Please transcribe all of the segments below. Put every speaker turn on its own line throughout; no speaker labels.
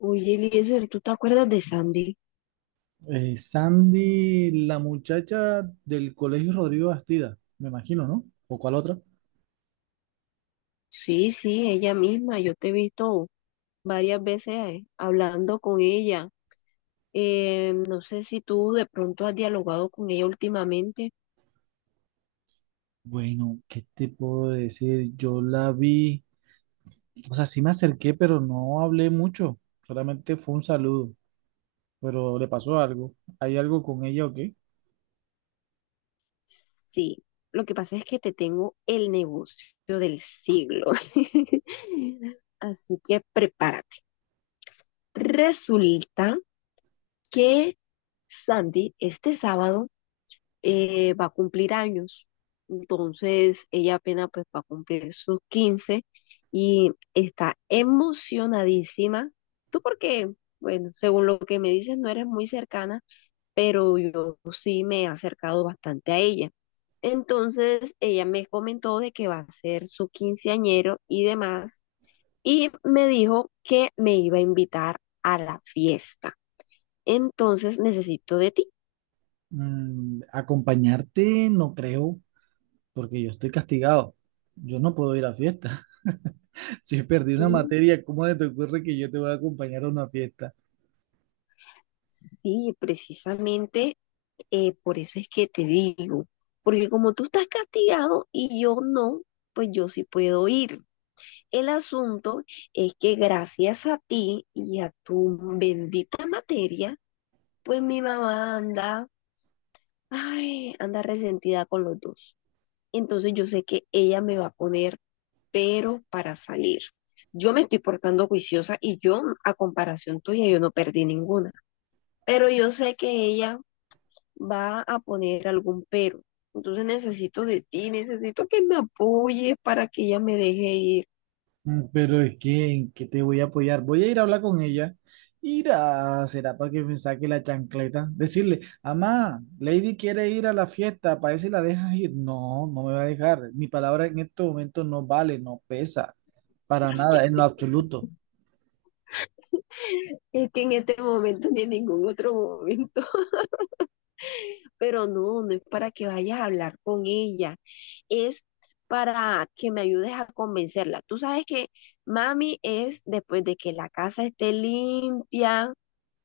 Oye, Eliezer, ¿tú te acuerdas de Sandy?
Sandy, la muchacha del Colegio Rodrigo Bastida, me imagino, ¿no? ¿O cuál otra?
Sí, sí, ella misma. Yo te he visto varias veces hablando con ella. No sé si tú de pronto has dialogado con ella últimamente.
Bueno, ¿qué te puedo decir? Yo la vi, o sea, sí me acerqué, pero no hablé mucho, solamente fue un saludo, pero le pasó algo. ¿Hay algo con ella o qué?
Sí, lo que pasa es que te tengo el negocio del siglo. Así que prepárate. Resulta que Sandy este sábado va a cumplir años. Entonces, ella apenas pues va a cumplir sus 15 y está emocionadísima. Tú porque, bueno, según lo que me dices, no eres muy cercana, pero yo sí me he acercado bastante a ella. Entonces, ella me comentó de que va a ser su quinceañero y demás, y me dijo que me iba a invitar a la fiesta. Entonces, necesito de ti.
Acompañarte no creo, porque yo estoy castigado. Yo no puedo ir a fiesta. Si perdí una
Mm,
materia, ¿cómo te ocurre que yo te voy a acompañar a una fiesta?
Sí, precisamente. Por eso es que te digo, porque como tú estás castigado y yo no, pues yo sí puedo ir. El asunto es que gracias a ti y a tu bendita materia, pues mi mamá anda, ay, anda resentida con los dos. Entonces yo sé que ella me va a poner pero para salir. Yo me estoy portando juiciosa y yo, a comparación tuya, yo no perdí ninguna. Pero yo sé que ella va a poner algún pero. Entonces necesito de ti, necesito que me apoyes para que ella me deje ir.
Pero es que, ¿en qué te voy a apoyar? Voy a ir a hablar con ella. Ir a, será para que me saque la chancleta. Decirle, mamá, Lady quiere ir a la fiesta, para si la dejas ir. No, no me va a dejar. Mi palabra en este momento no vale, no pesa, para nada, en lo absoluto.
Es que en este momento ni en ningún otro momento, pero no, no es para que vayas a hablar con ella, es para que me ayudes a convencerla. Tú sabes que mami es después de que la casa esté limpia,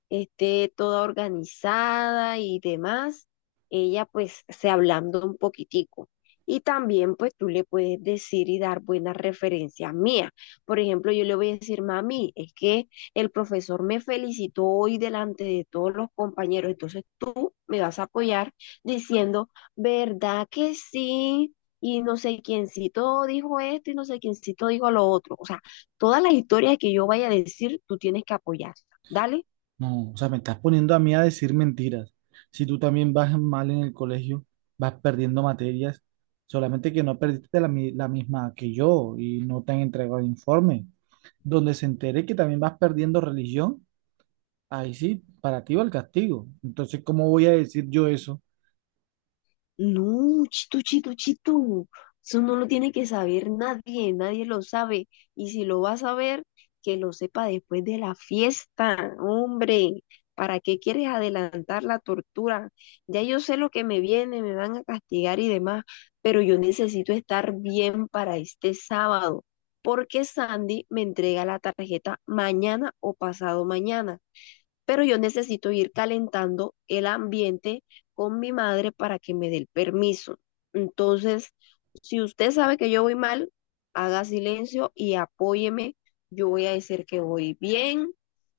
esté toda organizada y demás, ella pues se ablanda un poquitico. Y también pues tú le puedes decir y dar buenas referencias mías. Por ejemplo, yo le voy a decir, mami, es que el profesor me felicitó hoy delante de todos los compañeros, entonces tú me vas a apoyar diciendo, ¿verdad que sí? Y no sé quiéncito dijo esto y no sé quiéncito dijo lo otro. O sea, todas las historias que yo vaya a decir, tú tienes que apoyar. Dale.
No, o sea, me estás poniendo a mí a decir mentiras. Si tú también vas mal en el colegio, vas perdiendo materias, solamente que no perdiste la misma que yo y no te han entregado el informe. Donde se entere que también vas perdiendo religión, ahí sí, para ti va el castigo. Entonces, ¿cómo voy a decir yo eso?
No, chitu, chitu, chitu. Eso no lo tiene que saber nadie, nadie lo sabe. Y si lo va a saber, que lo sepa después de la fiesta, hombre. ¿Para qué quieres adelantar la tortura? Ya yo sé lo que me viene, me van a castigar y demás, pero yo necesito estar bien para este sábado, porque Sandy me entrega la tarjeta mañana o pasado mañana, pero yo necesito ir calentando el ambiente con mi madre para que me dé el permiso. Entonces, si usted sabe que yo voy mal, haga silencio y apóyeme. Yo voy a decir que voy bien,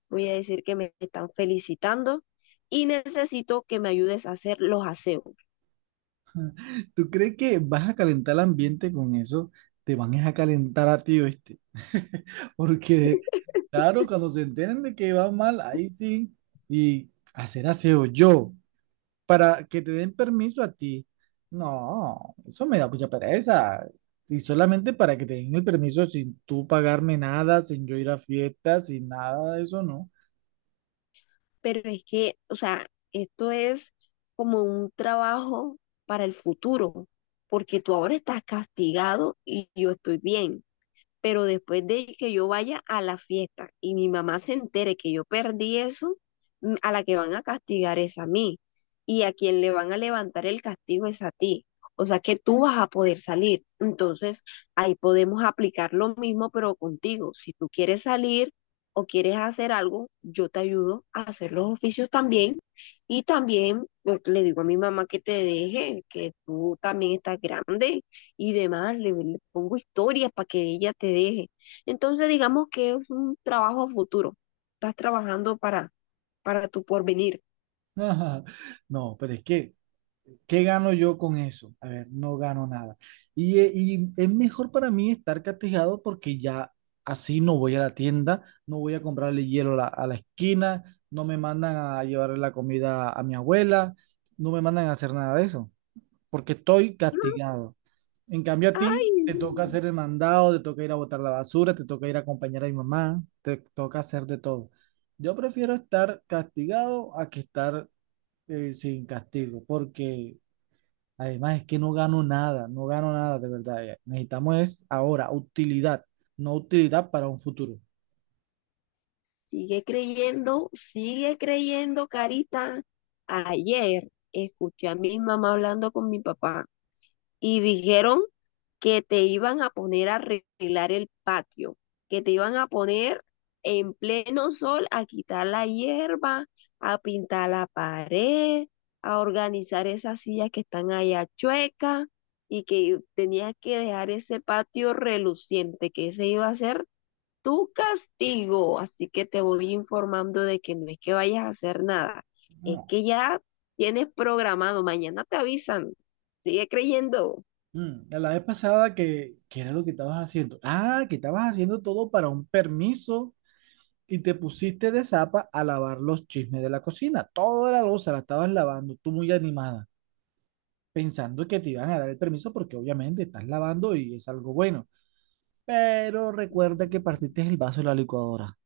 voy a decir que me están felicitando y necesito que me ayudes a hacer los aseos.
¿Tú crees que vas a calentar el ambiente con eso? Te van a calentar a ti, ¿oíste? Porque, claro, cuando se enteren de que va mal, ahí sí, y hacer aseo yo, para que te den permiso a ti. No, eso me da mucha pereza. Y solamente para que te den el permiso sin tú pagarme nada, sin yo ir a fiestas, sin nada de eso, no.
Pero es que, o sea, esto es como un trabajo para el futuro, porque tú ahora estás castigado y yo estoy bien. Pero después de que yo vaya a la fiesta y mi mamá se entere que yo perdí eso, mm, a la que van a castigar es a mí y a quien le van a levantar el castigo es a ti. O sea que tú vas a poder salir. Entonces, ahí podemos aplicar lo mismo, pero contigo. Si tú quieres salir o quieres hacer algo, yo te ayudo a hacer los oficios también. Y también pues, le digo a mi mamá que te deje, que tú también estás grande y demás, le pongo historias para que ella te deje. Entonces, digamos que es un trabajo futuro. Estás trabajando para tu porvenir.
Ajá. No, pero es que, ¿qué gano yo con eso? A ver, no gano nada. Y es mejor para mí estar castigado porque ya así no voy a la tienda, no voy a comprarle hielo a a la esquina, no me mandan a llevarle la comida a mi abuela, no me mandan a hacer nada de eso, porque estoy
Mm,
castigado. En cambio a
Ay,
ti te toca hacer el mandado, te toca ir a botar la basura, te toca ir a acompañar a mi mamá, te toca hacer de todo. Yo prefiero estar castigado a que estar sin castigo, porque además es que no gano nada, no gano nada de verdad. Ya. Necesitamos es ahora utilidad, no utilidad para un futuro.
sigue creyendo, Carita. Ayer escuché a mi mamá hablando con mi papá y dijeron que te iban a poner a arreglar el patio, que te iban a poner en pleno sol a quitar la hierba, a pintar la pared, a organizar esas sillas que están allá chuecas y que tenías que dejar ese patio reluciente, que ese iba a ser tu castigo. Así que te voy informando de que no es que vayas a hacer nada, es
No.
que ya tienes programado, mañana te avisan. Sigue creyendo.
La vez pasada que, ¿qué era lo que estabas haciendo? Ah, que estabas haciendo todo para un permiso y te pusiste de zapa a lavar los chismes de la cocina. Toda la loza la estabas lavando, tú muy animada, pensando que te iban a dar el permiso porque obviamente estás lavando y es algo bueno. Pero recuerda que partiste el vaso de la licuadora.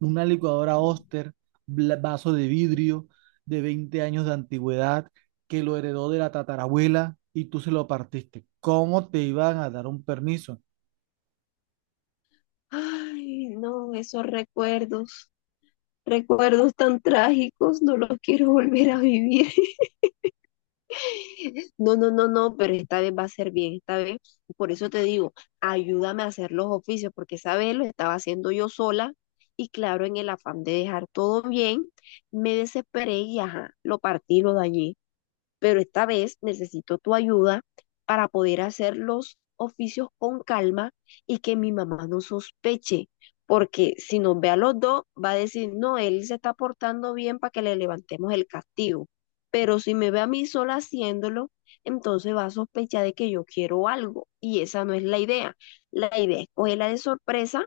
Una licuadora Oster, vaso de vidrio de 20 años de antigüedad que lo heredó de la tatarabuela y tú se lo partiste. ¿Cómo te iban a dar un permiso?
Ay, no, esos recuerdos, recuerdos tan trágicos, no los quiero volver a vivir. No, no, no, no, pero esta vez va a ser bien, esta vez, por eso te digo, ayúdame a hacer los oficios, porque esa vez lo estaba haciendo yo sola y claro, en el afán de dejar todo bien, me desesperé y ajá, lo partí, lo dañé, pero esta vez necesito tu ayuda para poder hacer los oficios con calma y que mi mamá no sospeche, porque si nos ve a los dos, va a decir, no, él se está portando bien para que le levantemos el castigo, pero si me ve a mí sola haciéndolo, entonces va a sospechar de que yo quiero algo y esa no es la idea. La idea es cogerla de sorpresa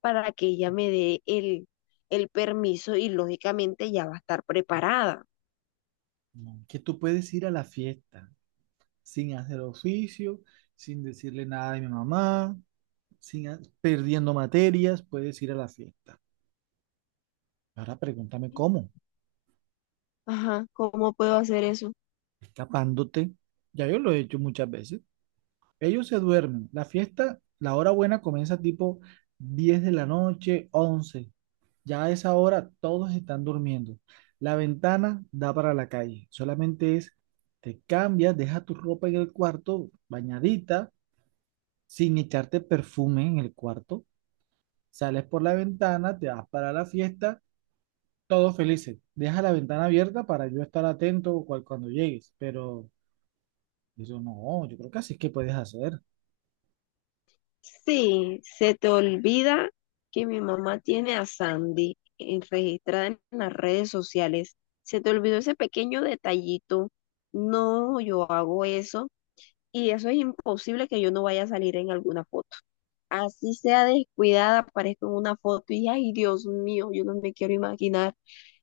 para que ella me dé el permiso y lógicamente ya va a estar preparada.
No, que tú puedes ir a la fiesta sin hacer oficio, sin decirle nada de mi mamá, sin a- perdiendo materias, puedes ir a la fiesta. Ahora pregúntame cómo,
Ajá, ¿cómo puedo hacer eso?
escapándote. Ya yo lo he hecho muchas veces. Ellos se duermen. La fiesta, la hora buena comienza tipo 10 de la noche, 11. Ya a esa hora todos están durmiendo. La ventana da para la calle. Solamente es, te cambias, deja tu ropa en el cuarto, bañadita, sin echarte perfume en el cuarto. Sales por la ventana, te vas para la fiesta, todos felices. Deja la ventana abierta para yo estar atento cuando llegues. Pero eso no, yo creo que así es que puedes hacer.
Sí, se te olvida que mi mamá tiene a Sandy en- registrada en las redes sociales. Se te olvidó ese pequeño detallito. No, yo hago eso y eso es imposible que yo no vaya a salir en alguna foto. Así sea descuidada, aparezco en una foto y ay, Dios mío, yo no me quiero imaginar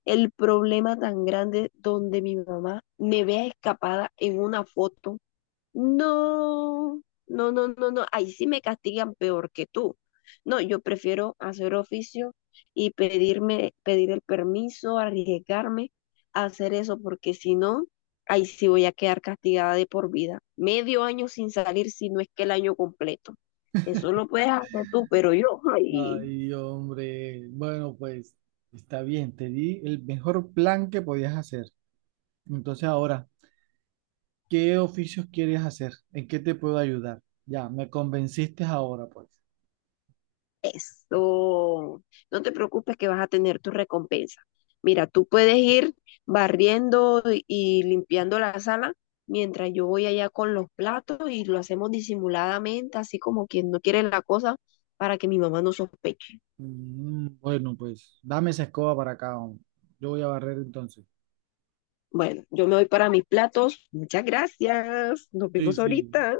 el problema tan grande donde mi mamá me vea escapada en una foto. No, no, no, no, no. Ahí sí me castigan peor que tú. No, yo prefiero hacer oficio y pedirme, pedir el permiso, arriesgarme a hacer eso, porque si no, ahí sí voy a quedar castigada de por vida. medio año sin salir, si no es que el año completo. Eso lo puedes hacer tú, pero yo, ay.
Ay, hombre, bueno, pues está bien, te di el mejor plan que podías hacer. Entonces ahora, ¿qué oficios quieres hacer? ¿En qué te puedo ayudar? Ya, me convenciste ahora, pues.
Eso, no te preocupes que vas a tener tu recompensa. Mira, tú puedes ir barriendo y limpiando la sala mientras yo voy allá con los platos y lo hacemos disimuladamente, así como quien no quiere la cosa, para que mi mamá no sospeche.
Bueno, pues dame esa escoba para acá, hombre. Yo voy a barrer entonces.
Bueno, yo me voy para mis platos. Muchas gracias. Nos
Sí,
vemos
sí,
ahorita.